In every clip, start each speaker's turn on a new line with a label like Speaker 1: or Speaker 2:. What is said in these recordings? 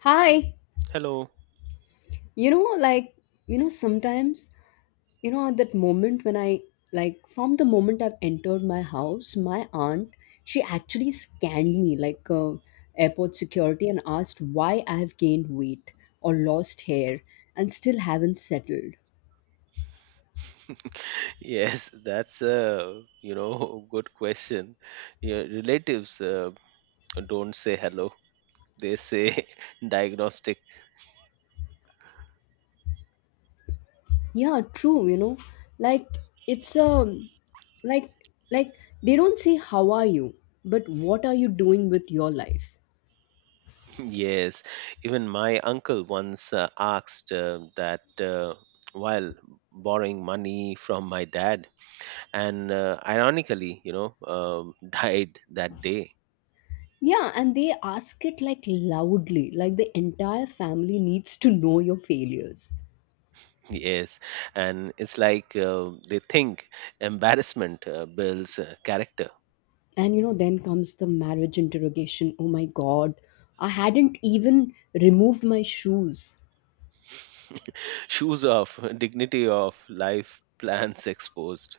Speaker 1: Hi.
Speaker 2: Hello.
Speaker 1: You know, like, you know, sometimes, at that moment when I, from the moment I've entered my house, my aunt, she actually scanned me like airport security and asked why I've gained weight or lost hair and still haven't settled.
Speaker 2: Yes, that's a good question. Your relatives don't say hello; they say diagnostic.
Speaker 1: Yeah, true, Like, it's like like they don't say how are you, but what are you doing with your life?
Speaker 2: Yes, even my uncle once asked that while borrowing money from my dad, and ironically, died that day.
Speaker 1: Yeah, and they ask it like loudly, like the entire family needs to know your failures.
Speaker 2: Yes, and it's like they think embarrassment builds character.
Speaker 1: And you know, then comes the marriage interrogation. Oh my god, I hadn't even removed my shoes.
Speaker 2: Shoes off, dignity off, life plans exposed.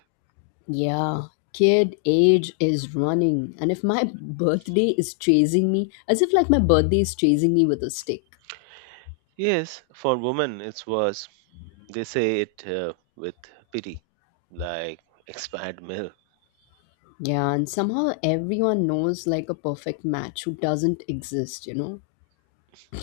Speaker 1: Yeah, kid age is running. And if my birthday is chasing me, as if like my birthday is chasing me with a stick.
Speaker 2: Yes, for women it's worse. They say it with pity, like expired milk.
Speaker 1: Yeah, and somehow everyone knows like a perfect match who doesn't exist, you know?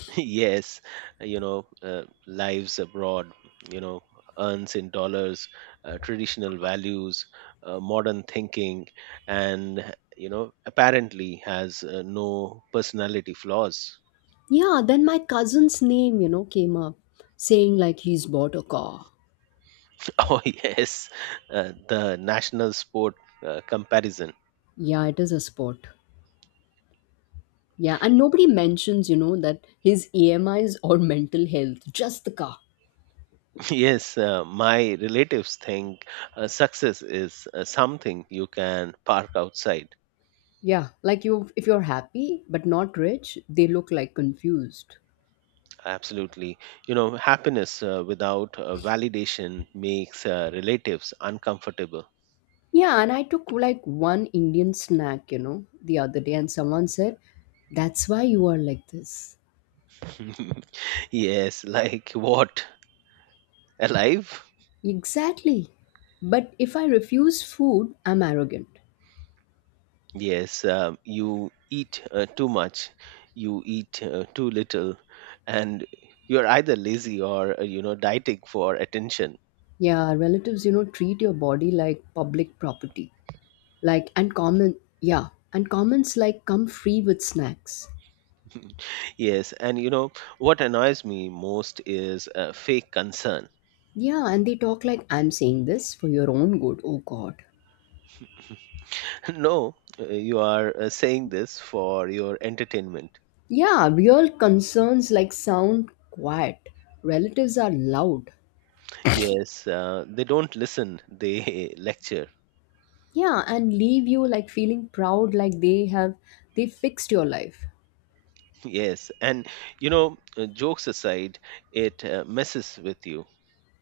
Speaker 2: Yes, lives abroad, you know, earns in dollars, traditional values, modern thinking, and, apparently has no personality flaws.
Speaker 1: Yeah, then my cousin's name, you know, came up saying like he's bought a car.
Speaker 2: Oh, yes, the national sport comparison.
Speaker 1: Yeah, it is a sport. Yeah, and nobody mentions, you know, that his EMIs or mental health, just the car.
Speaker 2: Yes, my relatives think success is something you can park outside.
Speaker 1: Yeah, like you if you're happy but not rich, they look like confused.
Speaker 2: Absolutely. You know, happiness without validation makes relatives uncomfortable.
Speaker 1: Yeah, and I took like one Indian snack, you know, the other day and someone said, "That's why you are like this."
Speaker 2: Yes, like what? Alive?
Speaker 1: Exactly. But if I refuse food, I'm arrogant.
Speaker 2: Yes, you eat too much, you eat too little, and you're either lazy or, dieting for attention.
Speaker 1: Yeah, relatives, you know, treat your body like public property. Like, and comment, yeah, and comments like come free with snacks.
Speaker 2: Yes, and you know what annoys me most is fake concern.
Speaker 1: Yeah, and they talk like, I'm saying this for your own good. Oh, God.
Speaker 2: No, you are saying this for your entertainment.
Speaker 1: Yeah, real concerns like sound quiet. Relatives are loud.
Speaker 2: Yes, they don't listen, they lecture.
Speaker 1: Yeah, and leave you like feeling proud like they fixed your life.
Speaker 2: Yes, and jokes aside, it messes with you.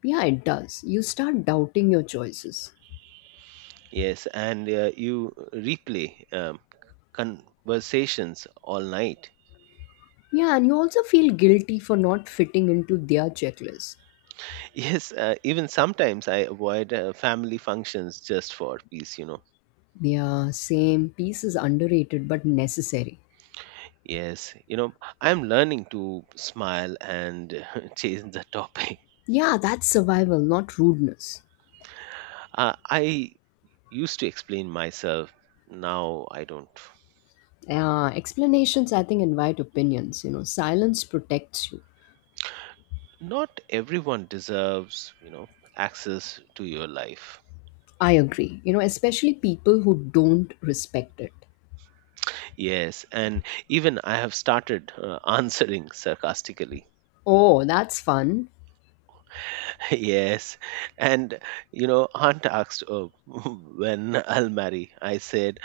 Speaker 1: Yeah, it does. You start doubting your choices.
Speaker 2: Yes, and you replay conversations all night.
Speaker 1: Yeah, and you also feel guilty for not fitting into their checklist.
Speaker 2: Yes, even sometimes I avoid family functions just for peace.
Speaker 1: Yeah, same. Peace is underrated but necessary.
Speaker 2: Yes, I'm learning to smile and change the topic.
Speaker 1: Yeah, that's survival, not rudeness.
Speaker 2: I used to explain myself, now I don't.
Speaker 1: Explanations, I think, invite opinions. You know, silence protects you.
Speaker 2: Not everyone deserves access to your life.
Speaker 1: I agree. You know, especially people who don't respect it.
Speaker 2: Yes, and even I have started answering sarcastically.
Speaker 1: Oh, that's fun.
Speaker 2: Yes, and aunt asked when I'll marry. I said,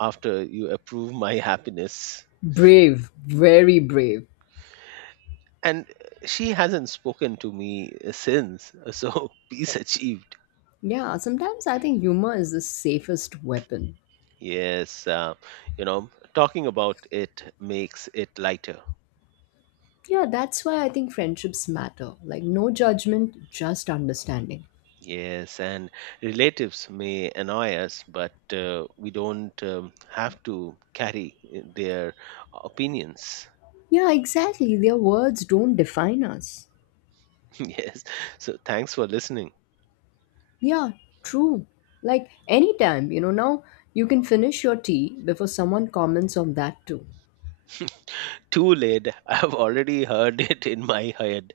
Speaker 2: after you approve my happiness.
Speaker 1: Brave, very brave.
Speaker 2: And she hasn't spoken to me since so peace achieved.
Speaker 1: Yeah, sometimes I think humor is the safest weapon.
Speaker 2: Yes, talking about it makes it lighter.
Speaker 1: Yeah, that's why I think friendships matter. Like, no judgment, just understanding.
Speaker 2: Yes, and relatives may annoy us but we don't have to carry their opinions.
Speaker 1: Yeah, exactly. Their words don't define us.
Speaker 2: Yes, so thanks for listening.
Speaker 1: Yeah, true. Like anytime, you know, now you can finish your tea before someone comments on that too.
Speaker 2: Too late. I've already heard it in my head.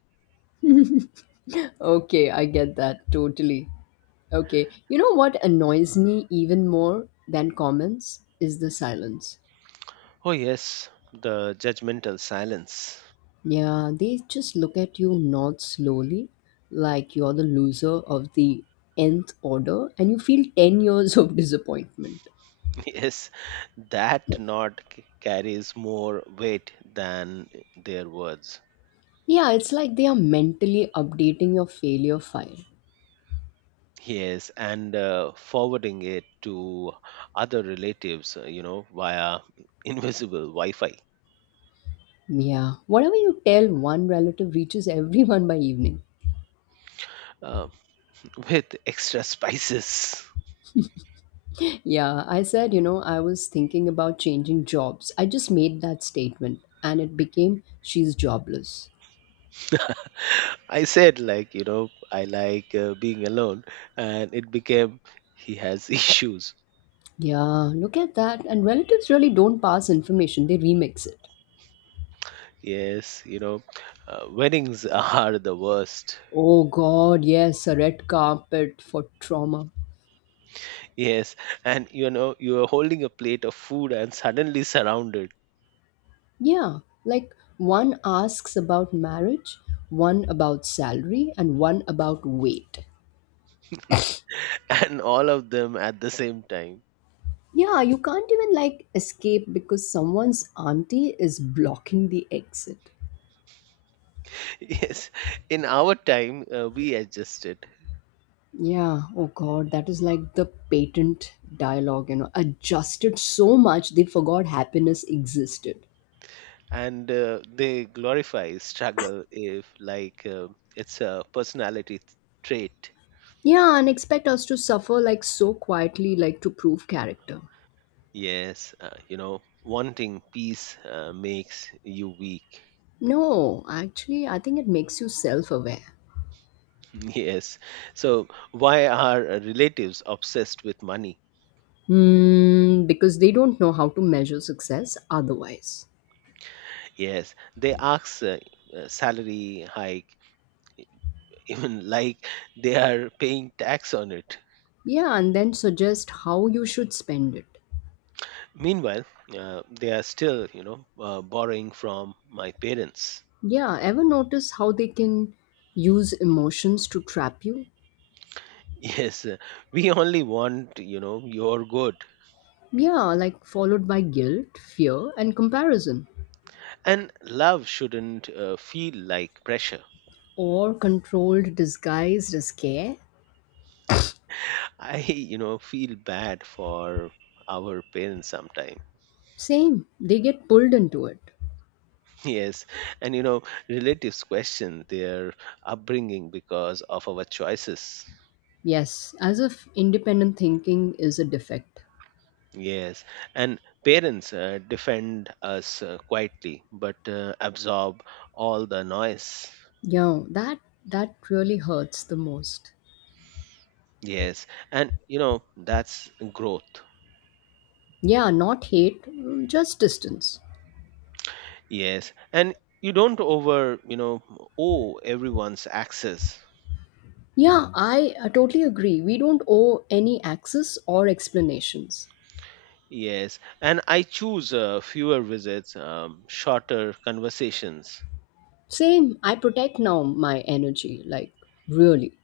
Speaker 1: Okay, I get that totally. Okay, you know what annoys me even more than comments is the silence.
Speaker 2: Oh, yes, the judgmental silence.
Speaker 1: Yeah, they just look at you, nod slowly, like you're the loser of the nth order, and you feel 10 years of disappointment.
Speaker 2: Yes, that knot carries more weight than their words.
Speaker 1: Yeah, it's like they are mentally updating your failure file.
Speaker 2: Yes, and forwarding it to other relatives, via invisible Wi Fi
Speaker 1: Yeah, whatever you tell one relative reaches everyone by evening.
Speaker 2: uh, with extra spices.
Speaker 1: Yeah, I said, you know, I was thinking about changing jobs. I just made that statement and it became she's jobless.
Speaker 2: I said, I like being alone, and it became he has issues.
Speaker 1: Yeah, look at that. And relatives really don't pass information, they remix it.
Speaker 2: Yes, weddings are the worst.
Speaker 1: Oh god, yes, a red carpet for trauma.
Speaker 2: Yes, and you are holding a plate of food and suddenly surrounded.
Speaker 1: Yeah, like one asks about marriage, one about salary, and one about weight.
Speaker 2: And all of them at the same time.
Speaker 1: Yeah, you can't even like escape because someone's auntie is blocking the exit.
Speaker 2: Yes, in our time, we adjusted,
Speaker 1: Yeah, oh god, that is like the patent dialogue, you know, adjusted so much they forgot happiness existed.
Speaker 2: and they glorify struggle if, like, it's a personality trait.
Speaker 1: Yeah, and expect us to suffer like so quietly, like to prove character.
Speaker 2: Yes, wanting peace makes you weak.
Speaker 1: No, actually, I think it makes you self aware.
Speaker 2: Yes, so why are relatives obsessed with money?
Speaker 1: Hmm, because they don't know how to measure success otherwise.
Speaker 2: Yes, they ask salary hike even like they are paying tax on it.
Speaker 1: Yeah, and then suggest how you should spend it.
Speaker 2: Meanwhile, they are still, borrowing from my parents.
Speaker 1: Yeah, ever notice how they can use emotions to trap you?
Speaker 2: Yes, we only want, your good.
Speaker 1: Yeah, like followed by guilt, fear, and comparison.
Speaker 2: And love shouldn't feel like pressure.
Speaker 1: Or controlled, disguised as care.
Speaker 2: I, feel bad for our parents sometimes.
Speaker 1: Same, they get pulled into it.
Speaker 2: Yes, and relatives question their upbringing because of our choices.
Speaker 1: Yes, as if independent thinking is a defect.
Speaker 2: Yes, and parents defend us quietly but absorb all the noise.
Speaker 1: Yeah, that really hurts the most.
Speaker 2: Yes, and you know that's growth.
Speaker 1: Yeah, not hate, mm, just distance.
Speaker 2: Yes, and you don't over you know owe everyone's access.
Speaker 1: Yeah, I totally agree. We don't owe any access or explanations.
Speaker 2: Yes, and I choose fewer visits, shorter conversations.
Speaker 1: Same, I protect now my energy, like really.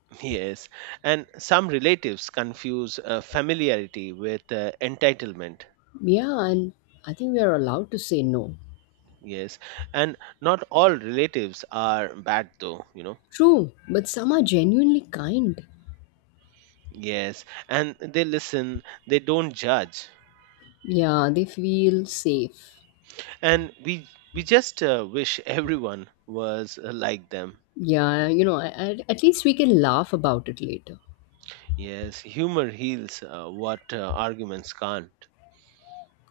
Speaker 2: Yes, and some relatives confuse familiarity with entitlement.
Speaker 1: Yeah, and I think we are allowed to say no.
Speaker 2: Yes, and not all relatives are bad though.
Speaker 1: True, but some are genuinely kind.
Speaker 2: Yes, and they listen, they don't judge.
Speaker 1: Yeah, they feel safe.
Speaker 2: And we just wish everyone was like them.
Speaker 1: Yeah, you know, at least we can laugh about it later.
Speaker 2: Yes, humor heals what arguments can't.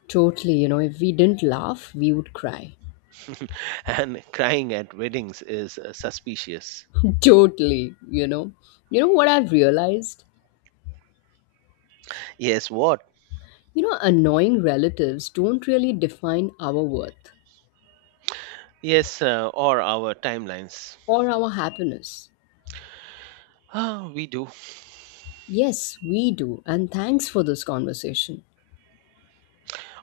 Speaker 1: Totally, you know, if we didn't laugh, we would cry.
Speaker 2: And crying at weddings is suspicious.
Speaker 1: totally, you know. You know what I've realized?
Speaker 2: Yes, what?
Speaker 1: You know, annoying relatives don't really define our worth
Speaker 2: Yes, or our timelines.
Speaker 1: or our happiness.
Speaker 2: Ah, we do.
Speaker 1: Yes, we do. And thanks for this conversation.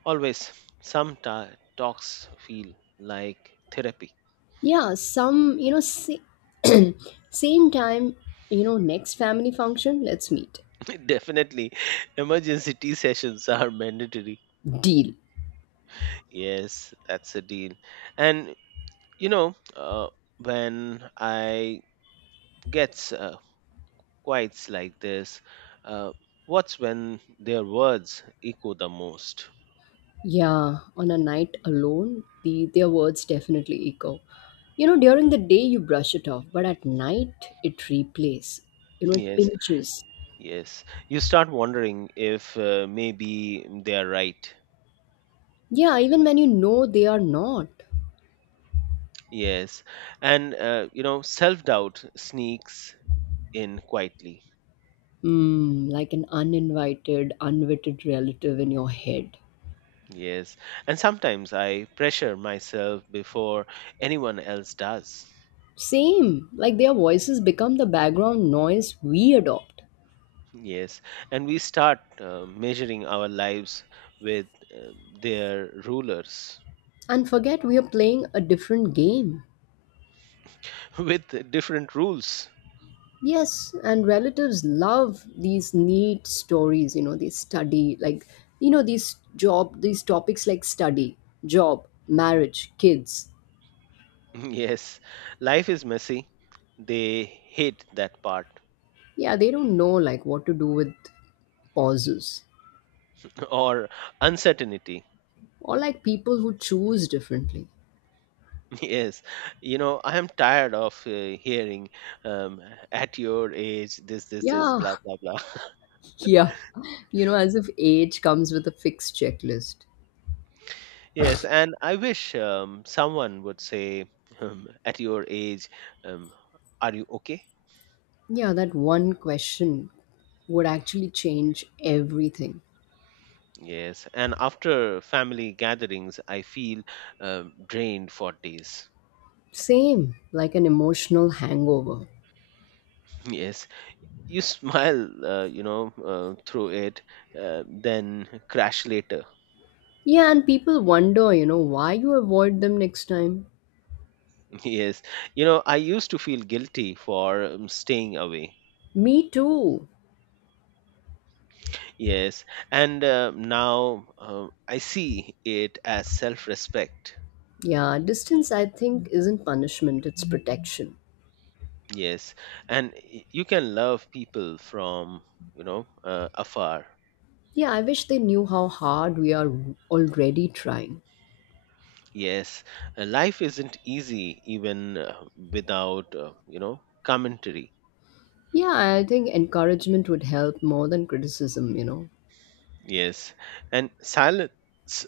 Speaker 2: Always some talks feel like therapy.
Speaker 1: Yeah, some, same time, you know, next family function, let's meet.
Speaker 2: Definitely. Emergency tea sessions are mandatory.
Speaker 1: Deal.
Speaker 2: Yes, that's a deal. And you know, uh, when I get quiets like this, uh, what's when their words echo the most?
Speaker 1: Yeah, on a night alone, their words definitely echo. You know, during the day you brush it off, but at night it replays. You know, it
Speaker 2: Yes,
Speaker 1: pinches.
Speaker 2: yes. You start wondering if maybe they're right.
Speaker 1: Yeah, even when you know they are not.
Speaker 2: Yes. And self doubt sneaks in quietly.
Speaker 1: Hmm, like an uninvited, unwitted relative in your head.
Speaker 2: Yes, and sometimes I pressure myself before anyone else does.
Speaker 1: Same, like their voices become the background noise we adopt
Speaker 2: Yes, and we start measuring our lives with uh, their rulers.
Speaker 1: and forget we are playing a different game.
Speaker 2: With different rules.
Speaker 1: Yes, and relatives love these neat stories, you know, they study, like, you know, these job, these topics like study, job, marriage, kids.
Speaker 2: Yes, life is messy. They hate that part.
Speaker 1: Yeah, they don't know like, what to do with pauses
Speaker 2: Or uncertainty.
Speaker 1: or like people who choose differently.
Speaker 2: Yes, I am tired of hearing um, at your age, this,
Speaker 1: Yeah,
Speaker 2: blah, blah, blah.
Speaker 1: yeah, you know, as if age comes with a fixed checklist.
Speaker 2: Yes, and I wish someone would say, at your age, um, are you okay?
Speaker 1: Yeah, that one question would actually change everything.
Speaker 2: Yes, and after family gatherings, I feel drained for days.
Speaker 1: Same, like an emotional hangover.
Speaker 2: Yes, you smile, through it, then crash later.
Speaker 1: Yeah, and people wonder, you know, why you avoid them next time.
Speaker 2: Yes, I used to feel guilty for staying away.
Speaker 1: Me too.
Speaker 2: Yes, and now I see it as self respect.
Speaker 1: Yeah, distance, I think, isn't punishment, it's protection.
Speaker 2: Yes, and you can love people from afar.
Speaker 1: Yeah, I wish they knew how hard we are already trying.
Speaker 2: Yes, life isn't easy even without commentary.
Speaker 1: Yeah, I think encouragement would help more than criticism, you know.
Speaker 2: Yes, and silence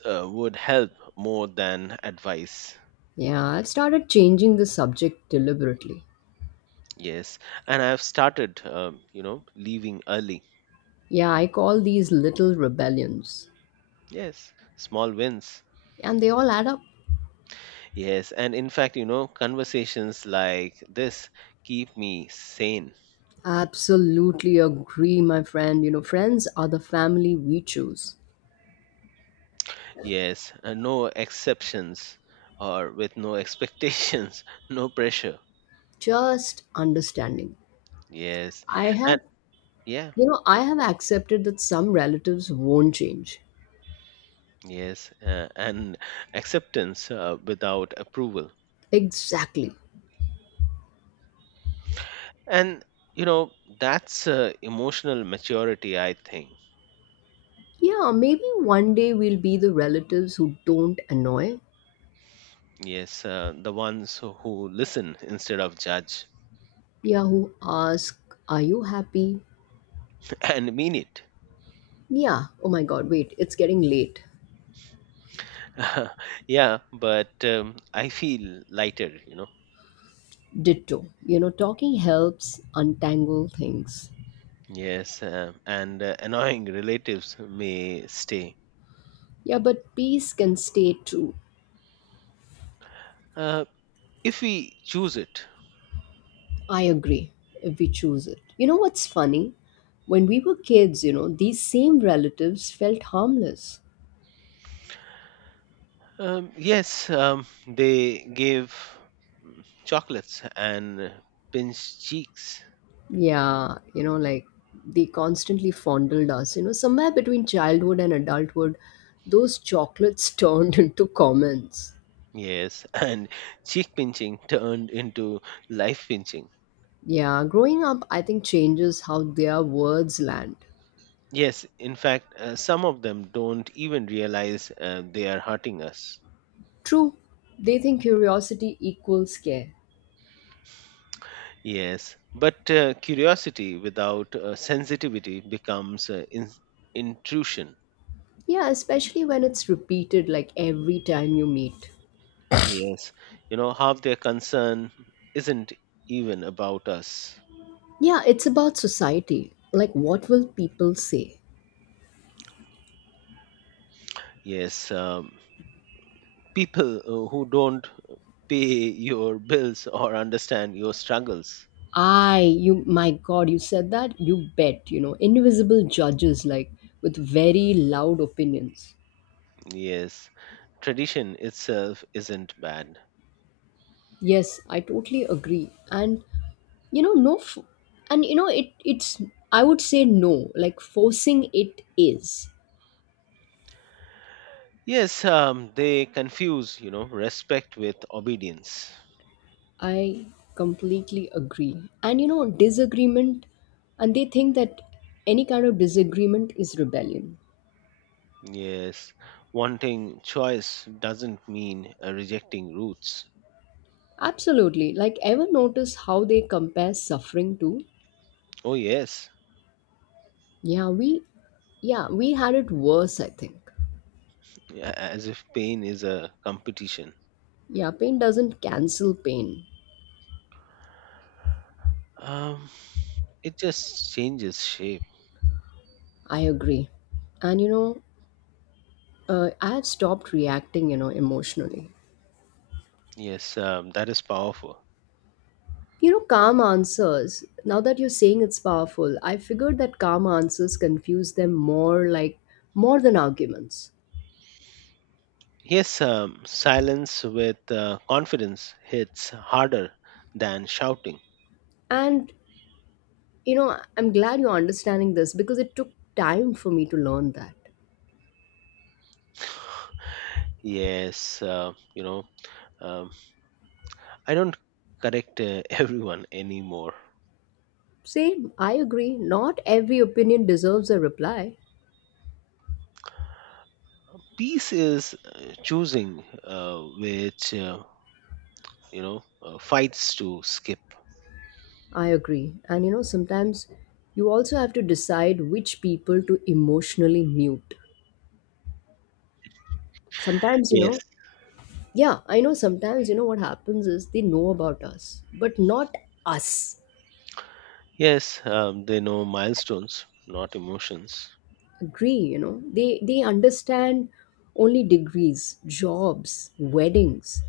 Speaker 2: would help more than advice.
Speaker 1: Yeah, I've started changing the subject deliberately.
Speaker 2: Yes, and I've started leaving early.
Speaker 1: Yeah, I call these little rebellions.
Speaker 2: Yes, small wins.
Speaker 1: And they all add up.
Speaker 2: Yes, and in fact, conversations like this keep me sane.
Speaker 1: Absolutely agree, my friend. You know, friends are the family we choose.
Speaker 2: Yes, and no exceptions or with no expectations, no pressure.
Speaker 1: Just understanding.
Speaker 2: Yes,
Speaker 1: I have,
Speaker 2: and yeah,
Speaker 1: you know,
Speaker 2: go
Speaker 1: I
Speaker 2: ahead.
Speaker 1: have accepted that some relatives won't change.
Speaker 2: Yes, and acceptance without approval.
Speaker 1: Exactly.
Speaker 2: And you know, that's emotional maturity, I think.
Speaker 1: Yeah, maybe one day we'll be the relatives who don't annoy.
Speaker 2: Yes, the ones who listen instead of judge.
Speaker 1: Yeah, who ask, are you happy?
Speaker 2: And mean it.
Speaker 1: Yeah, oh my god, wait, it's getting late.
Speaker 2: Yeah, but I feel lighter.
Speaker 1: Ditto. You know, talking helps untangle things.
Speaker 2: Yes, and annoying relatives may stay.
Speaker 1: Yeah, but peace can stay too.
Speaker 2: Uh, if we choose it
Speaker 1: I agree if we choose it. You know what's funny? When we were kids, you know, these same relatives felt harmless.
Speaker 2: um, Yes, they gave chocolates and pinched cheeks.
Speaker 1: Yeah, you know, like they constantly fondled us. You know, somewhere between childhood and adulthood, those chocolates turned into comments.
Speaker 2: Yes. And cheek pinching turned into life pinching.
Speaker 1: Yeah, growing up, I think, changes how their words land.
Speaker 2: Yes, in fact some of them don't even realize they are hurting us.
Speaker 1: True, they think curiosity equals care.
Speaker 2: Yes, but curiosity without sensitivity becomes intrusion.
Speaker 1: Yeah, especially when it's repeated like every time you meet.
Speaker 2: Yes, half their concern isn't even about us.
Speaker 1: Yeah, it's about society. Like, what will people say?
Speaker 2: Yes, people who don't pay your bills or understand your struggles.
Speaker 1: My God, you said that? You bet, you know, invisible judges, like, with very loud opinions.
Speaker 2: Yes, tradition itself isn't bad.
Speaker 1: Yes, I totally agree. And, you know, no, f- and, you know, it, it's, I would say no, like, forcing it is.
Speaker 2: Yes, they confuse, respect with obedience.
Speaker 1: I completely agree. And, you know, disagreement, and they think that any kind of disagreement is rebellion.
Speaker 2: Yes, wanting choice doesn't mean rejecting roots.
Speaker 1: Absolutely. Like, ever notice how they compare suffering to?
Speaker 2: Oh, yes,
Speaker 1: Yeah, we, yeah, we had it worse, I think.
Speaker 2: as if pain is a competition.
Speaker 1: Yeah, pain doesn't cancel pain.
Speaker 2: Um, it just changes shape.
Speaker 1: I agree. And you know, I have stopped reacting. You know, emotionally.
Speaker 2: Yes, that is powerful.
Speaker 1: You know, calm answers. Now that you're saying it's powerful, I figured that calm answers confuse them more, like more than arguments.
Speaker 2: Yes, silence with confidence hits harder than shouting.
Speaker 1: And you know, I'm glad you're understanding this because it took time for me to learn that.
Speaker 2: Yes, um, I don't correct everyone anymore.
Speaker 1: Same, I agree. Not every opinion deserves a reply.
Speaker 2: Peace is choosing which, fights to skip.
Speaker 1: I agree. And you know, sometimes you also have to decide which people to emotionally mute. Sometimes, you
Speaker 2: Yes,
Speaker 1: know, yeah, I know sometimes, you know, what happens is they know about us, but not us.
Speaker 2: yes, um, they know milestones, not emotions.
Speaker 1: Agree, you know, they understand only degrees, jobs, weddings.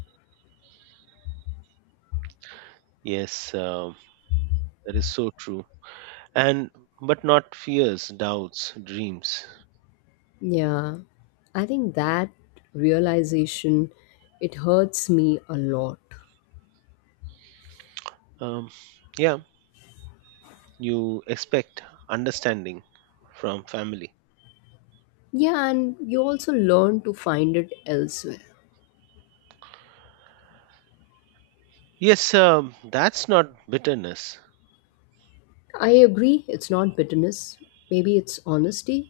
Speaker 2: Yes, that is so true. And but not fears, doubts, dreams.
Speaker 1: Yeah, I think that realization, it hurts me a lot.
Speaker 2: Um, yeah, you expect understanding from family.
Speaker 1: Yeah, and you also learn to find it elsewhere.
Speaker 2: Yes, that's not bitterness.
Speaker 1: I agree, it's not bitterness. Maybe it's honesty.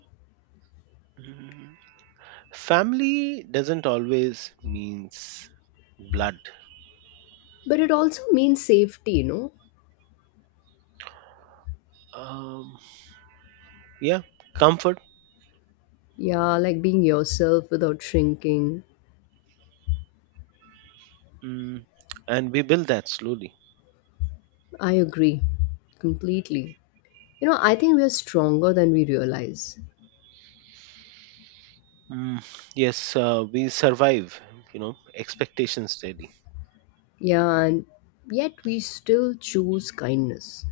Speaker 2: Mm, family doesn't always means blood.
Speaker 1: But it also means safety, you know?
Speaker 2: Um, yeah, comfort,
Speaker 1: Yeah, like being yourself without shrinking.
Speaker 2: mm, and we build that slowly.
Speaker 1: I agree completely. You know, I think we're stronger than we realize.
Speaker 2: Mm, yes, we survive. You know, expectations daily.
Speaker 1: Yeah, and yet we still choose kindness.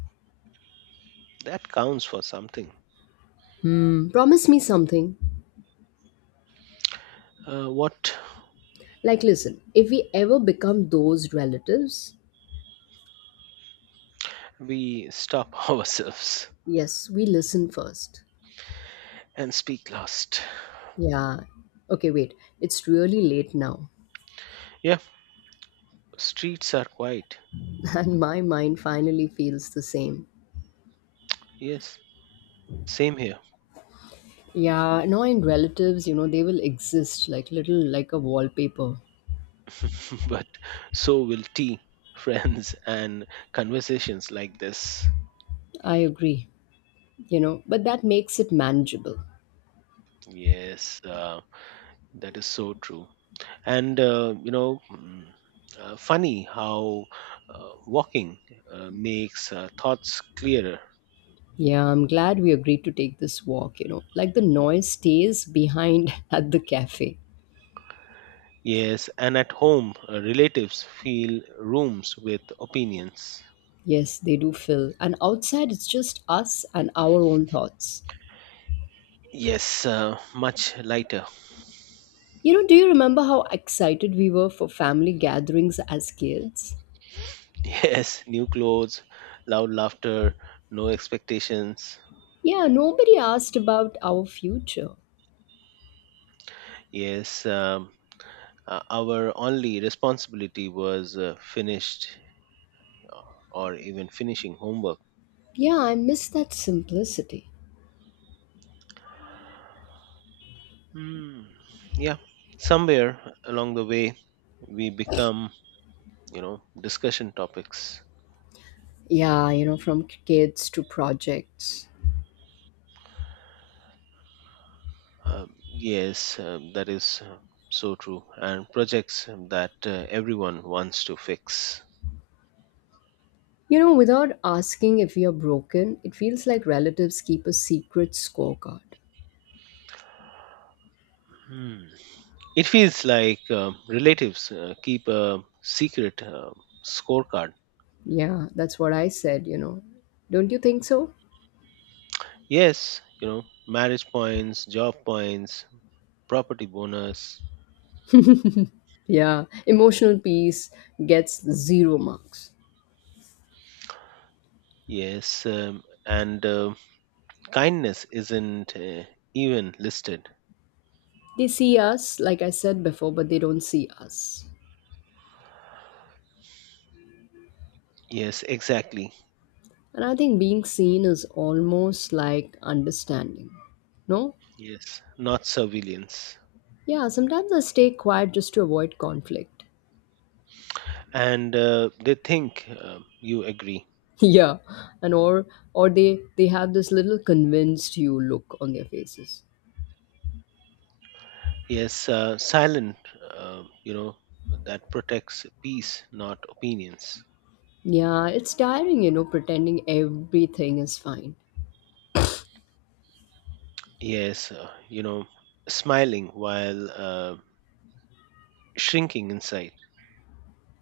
Speaker 2: That counts for something.
Speaker 1: Hmm, promise me something.
Speaker 2: What?
Speaker 1: Like, listen, if we ever become those relatives,
Speaker 2: We stop ourselves
Speaker 1: yes, we listen first.
Speaker 2: and speak last.
Speaker 1: Yeah. Okay, wait. It's really late now.
Speaker 2: Yeah, streets are quiet.
Speaker 1: And my mind finally feels the same.
Speaker 2: Yes, same here.
Speaker 1: Yeah, annoying relatives, you know, they will exist like little like a wallpaper.
Speaker 2: But so will tea, friends, and conversations like this.
Speaker 1: I agree, you know, but that makes it manageable.
Speaker 2: Yes, that is so true. And funny how walking makes thoughts clearer.
Speaker 1: Yeah, I'm glad we agreed to take this walk, you know. Like the noise stays behind at the cafe.
Speaker 2: Yes, and at home, relatives feel rooms with opinions.
Speaker 1: Yes, they do fill. And outside, it's just us and our own thoughts.
Speaker 2: Yes, much lighter.
Speaker 1: You know, do you remember how excited we were for family gatherings as kids?
Speaker 2: Yes, new clothes, loud laughter, no expectations.
Speaker 1: Yeah, nobody asked about our future.
Speaker 2: Yes, our only responsibility was finished uh, or even finishing homework.
Speaker 1: Yeah, I miss that simplicity.
Speaker 2: Hmm. Yeah, somewhere along the way, we become, discussion topics.
Speaker 1: Yeah, you know, from kids to projects.
Speaker 2: Yes, that is so true. And projects that everyone wants to fix.
Speaker 1: You know, without asking if we are broken, it feels like relatives keep a secret scorecard.
Speaker 2: Hmm. It feels like relatives keep a secret scorecard.
Speaker 1: Yeah, that's what I said, you know. Don't you think so?
Speaker 2: Yes, marriage points, job points, property bonus.
Speaker 1: Yeah, emotional peace gets zero marks.
Speaker 2: Yes, and kindness isn't even listed.
Speaker 1: They see us, like I said before, but they don't see us.
Speaker 2: Yes, exactly.
Speaker 1: And I think being seen is almost like understanding. No?
Speaker 2: Yes, not surveillance.
Speaker 1: Yeah, sometimes I stay quiet just to avoid conflict.
Speaker 2: And they think you agree.
Speaker 1: Yeah, and or they have this little convinced you look on their faces.
Speaker 2: Yes, silent, uh, you know, that protects peace, not opinions.
Speaker 1: Yeah, it's tiring, you know, pretending everything is fine.
Speaker 2: Yes, smiling while shrinking inside.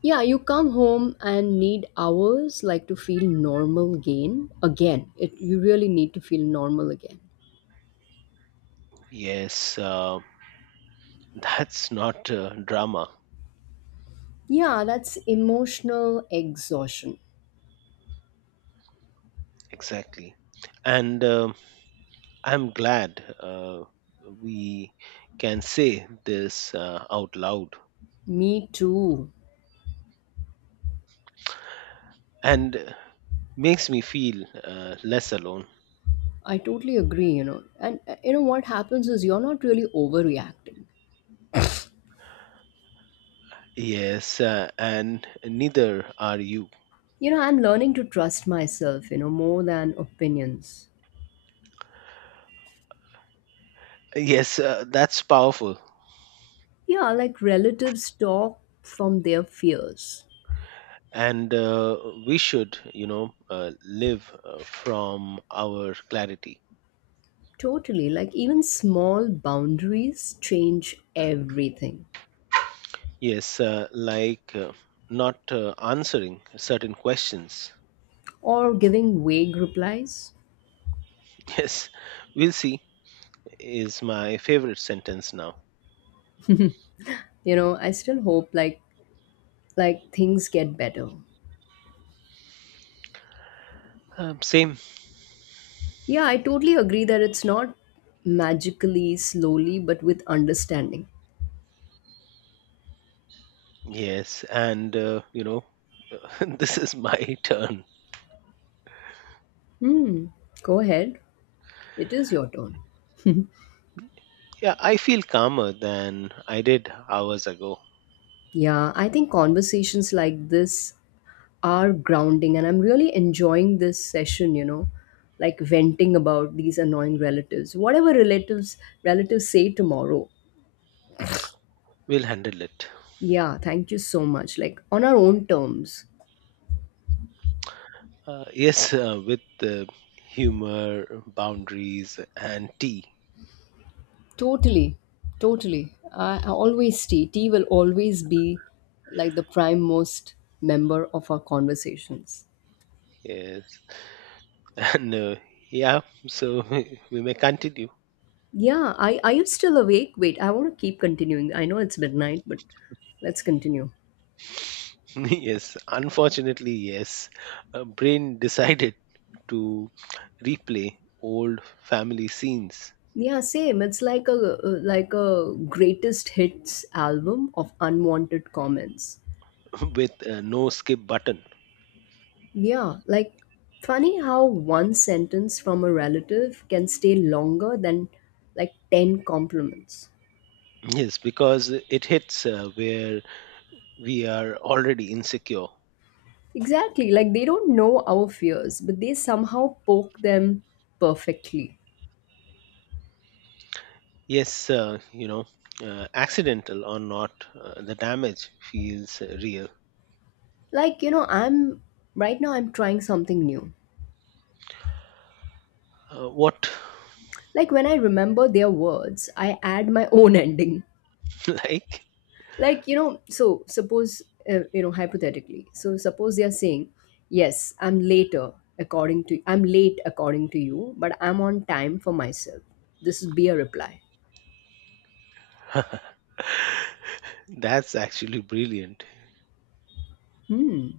Speaker 1: Yeah, you come home and need hours like to feel normal again. Again, it you really need to feel normal again.
Speaker 2: Yes, that's not drama.
Speaker 1: Yeah, that's emotional exhaustion.
Speaker 2: Exactly. And I'm glad we can say this out loud
Speaker 1: Me too.
Speaker 2: and makes me feel less alone.
Speaker 1: I totally agree, you know. And You know what happens is you're not really overreacting.
Speaker 2: Yes, and neither are you.
Speaker 1: You know, I'm learning to trust myself, you know, more than opinions.
Speaker 2: Yes, that's powerful.
Speaker 1: Yeah, like relatives talk from their fears.
Speaker 2: And we should, live from our clarity.
Speaker 1: Totally. Like even small boundaries change everything.
Speaker 2: Yes, like not answering certain questions.
Speaker 1: Or giving vague replies.
Speaker 2: Yes, we'll see is my favorite sentence now.
Speaker 1: You know, I still hope like things get better.
Speaker 2: Same.
Speaker 1: Yeah, I totally agree that it's not magically, slowly, but with understanding.
Speaker 2: Yes, and this is my turn.
Speaker 1: Hmm. Go ahead. It is your turn.
Speaker 2: Yeah, I feel calmer than I did hours ago.
Speaker 1: Yeah, I think conversations like this are grounding, and I'm really enjoying this session, you know, like venting about these annoying relatives. Whatever relatives say tomorrow.
Speaker 2: We'll handle it.
Speaker 1: Yeah, thank you so much. Like on our own terms.
Speaker 2: Yes, with the humor, boundaries, and tea.
Speaker 1: Totally. Totally. I always T. T will always be like the prime most member of our conversations.
Speaker 2: Yes, and yeah, so we may continue.
Speaker 1: Yeah, I are you still awake? Wait, I want to keep continuing. I know it's midnight, but let's continue.
Speaker 2: Yes, unfortunately, yes, brain decided to replay old family scenes.
Speaker 1: Yeah, same. It's like a greatest hits album of unwanted comments.
Speaker 2: With no skip button.
Speaker 1: Yeah, like funny how one sentence from a relative can stay longer than like 10 compliments.
Speaker 2: Yes, because it hits where we are already insecure.
Speaker 1: Exactly, like they don't know our fears, but they somehow poke them perfectly.
Speaker 2: Yes, accidental or not, the damage feels real.
Speaker 1: Like, you know, I'm right now I'm trying something new.
Speaker 2: What,
Speaker 1: Like when I remember their words, I add my own ending.
Speaker 2: like?
Speaker 1: Like so suppose hypothetically so suppose they are saying yes, I'm later, according to, I'm late according to you, but I'm on time for myself. This would be a reply.
Speaker 2: That's actually brilliant.
Speaker 1: Hmm.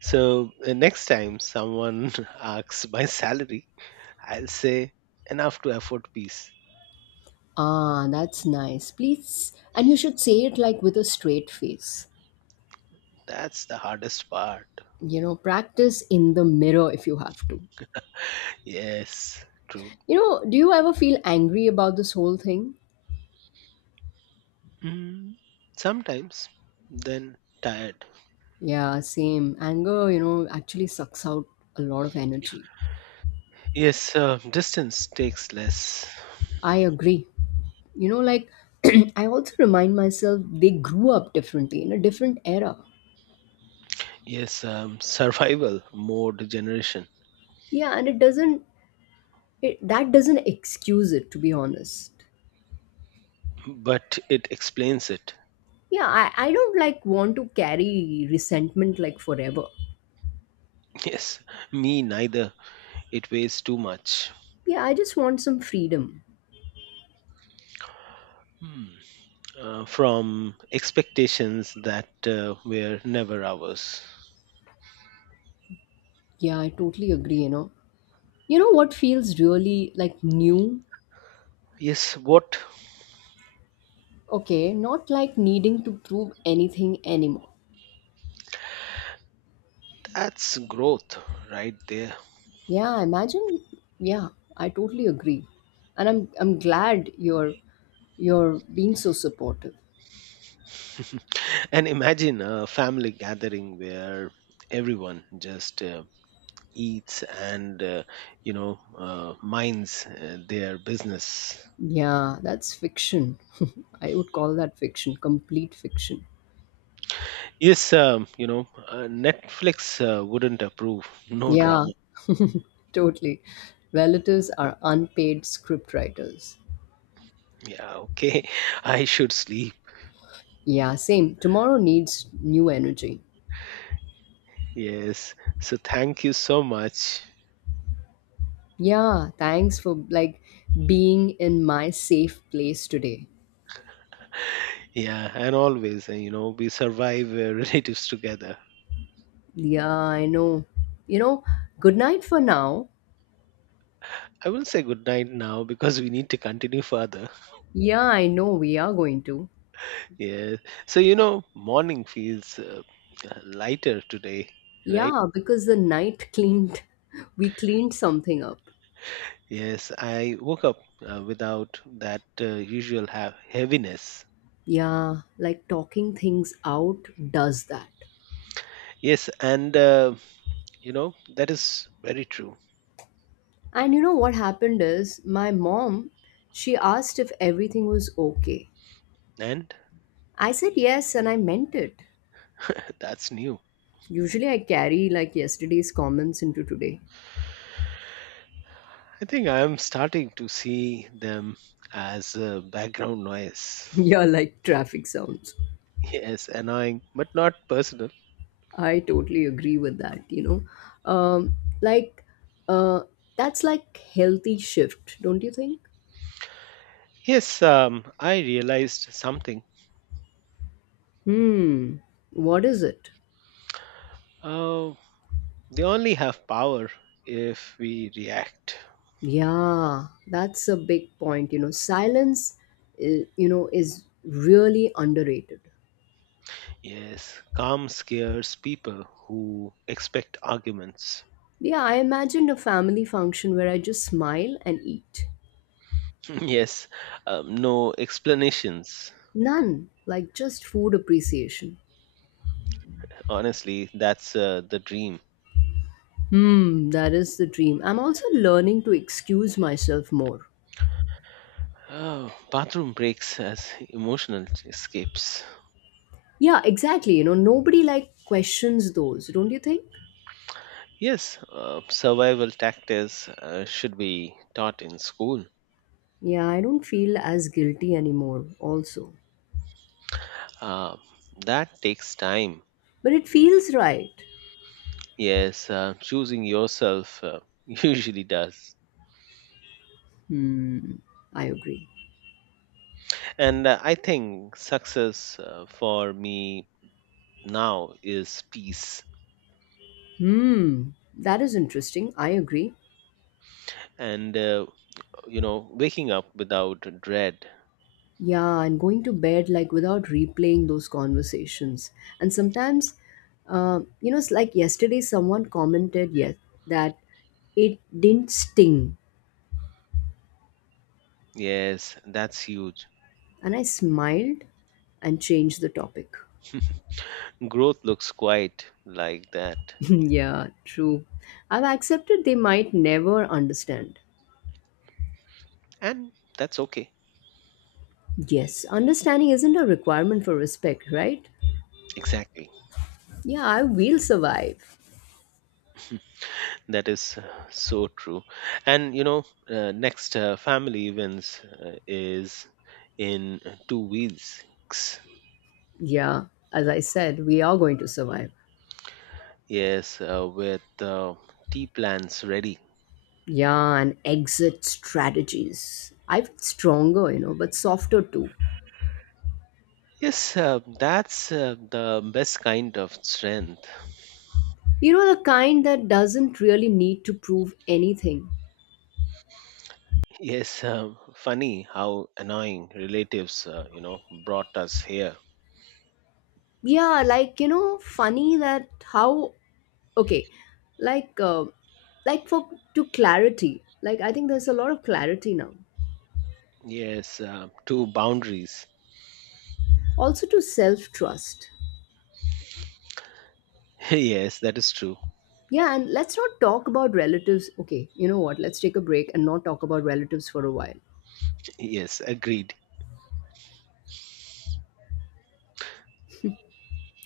Speaker 2: So, next time someone asks my salary, I'll say enough to afford peace.
Speaker 1: Ah, that's nice, please. And you should say it like with a straight face.
Speaker 2: That's the hardest part.
Speaker 1: You know, practice in the mirror if you have to.
Speaker 2: Yes, true.
Speaker 1: You know, do you ever feel angry about this whole thing?
Speaker 2: Mm, sometimes, then tired.
Speaker 1: Yeah, same anger, you know, actually sucks out a lot of energy.
Speaker 2: Yes, distance takes less.
Speaker 1: I agree. You know, like I also remind myself they grew up differently in a different era.
Speaker 2: Yes, survival mode generation,
Speaker 1: Yeah, and it doesn't, that doesn't excuse it, to be honest.
Speaker 2: but it explains it.
Speaker 1: Yeah, I don't like want to carry resentment like forever.
Speaker 2: Yes, me neither. It weighs too much.
Speaker 1: Yeah, I just want some freedom.
Speaker 2: Hmm. From expectations that were never ours.
Speaker 1: Yeah, I totally agree, you know. You know what feels really like new?
Speaker 2: Yes, what?
Speaker 1: Okay, not like needing to prove anything anymore.
Speaker 2: That's growth right there.
Speaker 1: Yeah, imagine. Yeah, I totally agree. And I'm glad you're being so supportive.
Speaker 2: And imagine a family gathering where everyone just eats and, minds their business.
Speaker 1: Yeah, that's fiction. I would call that fiction, complete fiction.
Speaker 2: Yes, Netflix wouldn't approve. No
Speaker 1: Yeah,
Speaker 2: drama.
Speaker 1: totally. Relatives are unpaid script writers.
Speaker 2: Yeah, okay. I should sleep.
Speaker 1: Yeah, same. Tomorrow needs new energy.
Speaker 2: Yes. So thank you so much.
Speaker 1: Yeah, thanks for like being in my safe place today.
Speaker 2: Yeah, and always, we survive relatives together.
Speaker 1: Yeah, I know. You know, good night for now.
Speaker 2: I will say good night now because we need to continue further.
Speaker 1: Yeah, I know we are going to.
Speaker 2: Yeah. So, you know, morning feels lighter today, right?
Speaker 1: Yeah, because the night cleaned, we cleaned something up.
Speaker 2: Yes, I woke up without that usual heaviness.
Speaker 1: Yeah, like talking things out does that.
Speaker 2: Yes, and you know, that is very true.
Speaker 1: And you know what happened is my mom, she asked if everything was okay.
Speaker 2: And
Speaker 1: I said yes and I meant it.
Speaker 2: that's new.
Speaker 1: Usually I carry like yesterday's comments into today.
Speaker 2: I think I am starting to see them as background noise.
Speaker 1: Yeah, like traffic sounds.
Speaker 2: Yes, annoying, but not personal.
Speaker 1: I totally agree with that, you know. Like, uh, that's like healthy shift, don't you think?
Speaker 2: Yes, I realized something.
Speaker 1: Hmm, what is it?
Speaker 2: Uh, they only have power if we react.
Speaker 1: Yeah, that's a big point. You know, silence, you know, is really underrated.
Speaker 2: Yes, calm scares people who expect arguments.
Speaker 1: Yeah, I imagined a family function where I just smile and eat.
Speaker 2: Yes, no explanations.
Speaker 1: None, like just food appreciation.
Speaker 2: Honestly, that's the dream.
Speaker 1: Hmm, that is the dream. I'm also learning to excuse myself more.
Speaker 2: Bathroom breaks as emotional escapes.
Speaker 1: Yeah, exactly. You know, nobody like questions those, don't you think?
Speaker 2: Yes, survival tactics should be taught in school.
Speaker 1: Yeah, I don't feel as guilty anymore, also.
Speaker 2: Uh, that takes time.
Speaker 1: But it feels right.
Speaker 2: Yes, choosing yourself usually does.
Speaker 1: Hmm, I agree.
Speaker 2: And I think success for me now is peace
Speaker 1: Hmm, that is interesting. I agree.
Speaker 2: and, waking up without dread.
Speaker 1: Yeah, and going to bed like without replaying those conversations. And sometimes, it's like yesterday someone commented, yes, that it didn't sting,
Speaker 2: Yes, that's huge.
Speaker 1: and I smiled and changed the topic.
Speaker 2: Growth looks quite like that.
Speaker 1: Yeah, true. I've accepted they might never understand.
Speaker 2: And that's okay.
Speaker 1: Yes, understanding isn't a requirement for respect, right?
Speaker 2: Exactly.
Speaker 1: Yeah, I will survive.
Speaker 2: That is so true. And next family events is in 2 weeks.
Speaker 1: Yeah, as I said, we are going to survive.
Speaker 2: Yes, with tea plans ready.
Speaker 1: Yeah, and exit strategies. I feel stronger, you know, but softer too.
Speaker 2: Yes, that's the best kind of strength.
Speaker 1: You know, the kind that doesn't really need to prove anything.
Speaker 2: Yes, funny how annoying relatives, brought us here.
Speaker 1: Yeah, like, you know, funny that how, okay, like, uh, like for to clarity, like, I think there's a lot of clarity now.
Speaker 2: Yes, two boundaries.
Speaker 1: Also to self trust.
Speaker 2: Yes, that is true.
Speaker 1: Yeah, and let's not talk about relatives. Okay, you know what? Let's take a break and not talk about relatives for a while.
Speaker 2: Yes, agreed.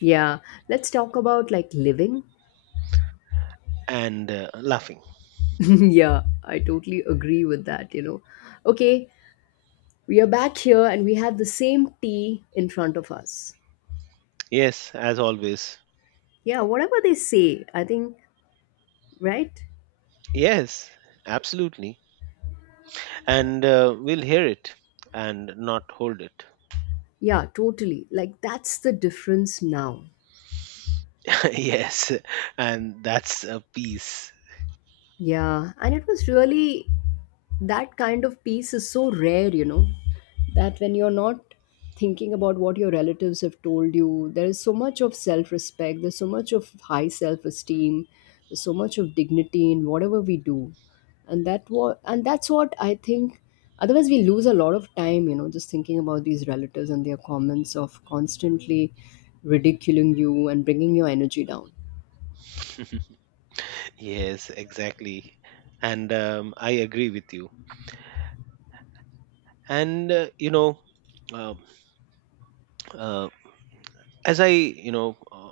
Speaker 1: Yeah, let's talk about like living.
Speaker 2: And laughing.
Speaker 1: Yeah, I totally agree with that, you know. Okay, we are back here and we had the same tea in front of us.
Speaker 2: Yes, as always,
Speaker 1: Yeah, whatever they say, I think, right?
Speaker 2: Yes, absolutely. And we'll hear it and not hold it.
Speaker 1: Yeah, totally. Like that's the difference now.
Speaker 2: Yes, and that's a piece.
Speaker 1: Yeah, and it was really that kind of peace is so rare, you know, that when you're not thinking about what your relatives have told you, there is so much of self respect, there's so much of high self esteem, there's so much of dignity in whatever we do. And that's what I think. Otherwise we lose a lot of time, you know, just thinking about these relatives and their comments of constantly ridiculing you and bringing your energy down.
Speaker 2: Yes, exactly. And I agree with you. And, um uh, as I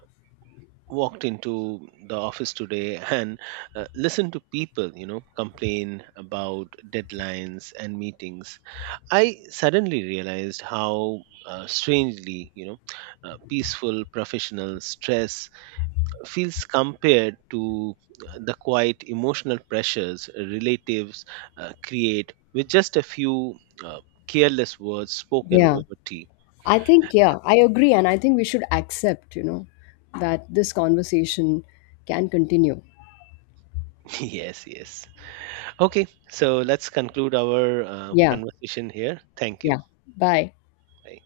Speaker 2: walked into the office today and listened to people, complain about deadlines and meetings. I suddenly realized how strangely, peaceful professional stress feels compared to the quiet emotional pressures relatives create with just a few uh, careless words spoken
Speaker 1: Yeah.
Speaker 2: over tea.
Speaker 1: I think, yeah, I agree. And I think we should accept, you know, that this conversation can continue.
Speaker 2: Yes, yes. Okay, so let's conclude our
Speaker 1: Yeah,
Speaker 2: conversation here. Thank you.
Speaker 1: yeah. Bye.
Speaker 2: Bye.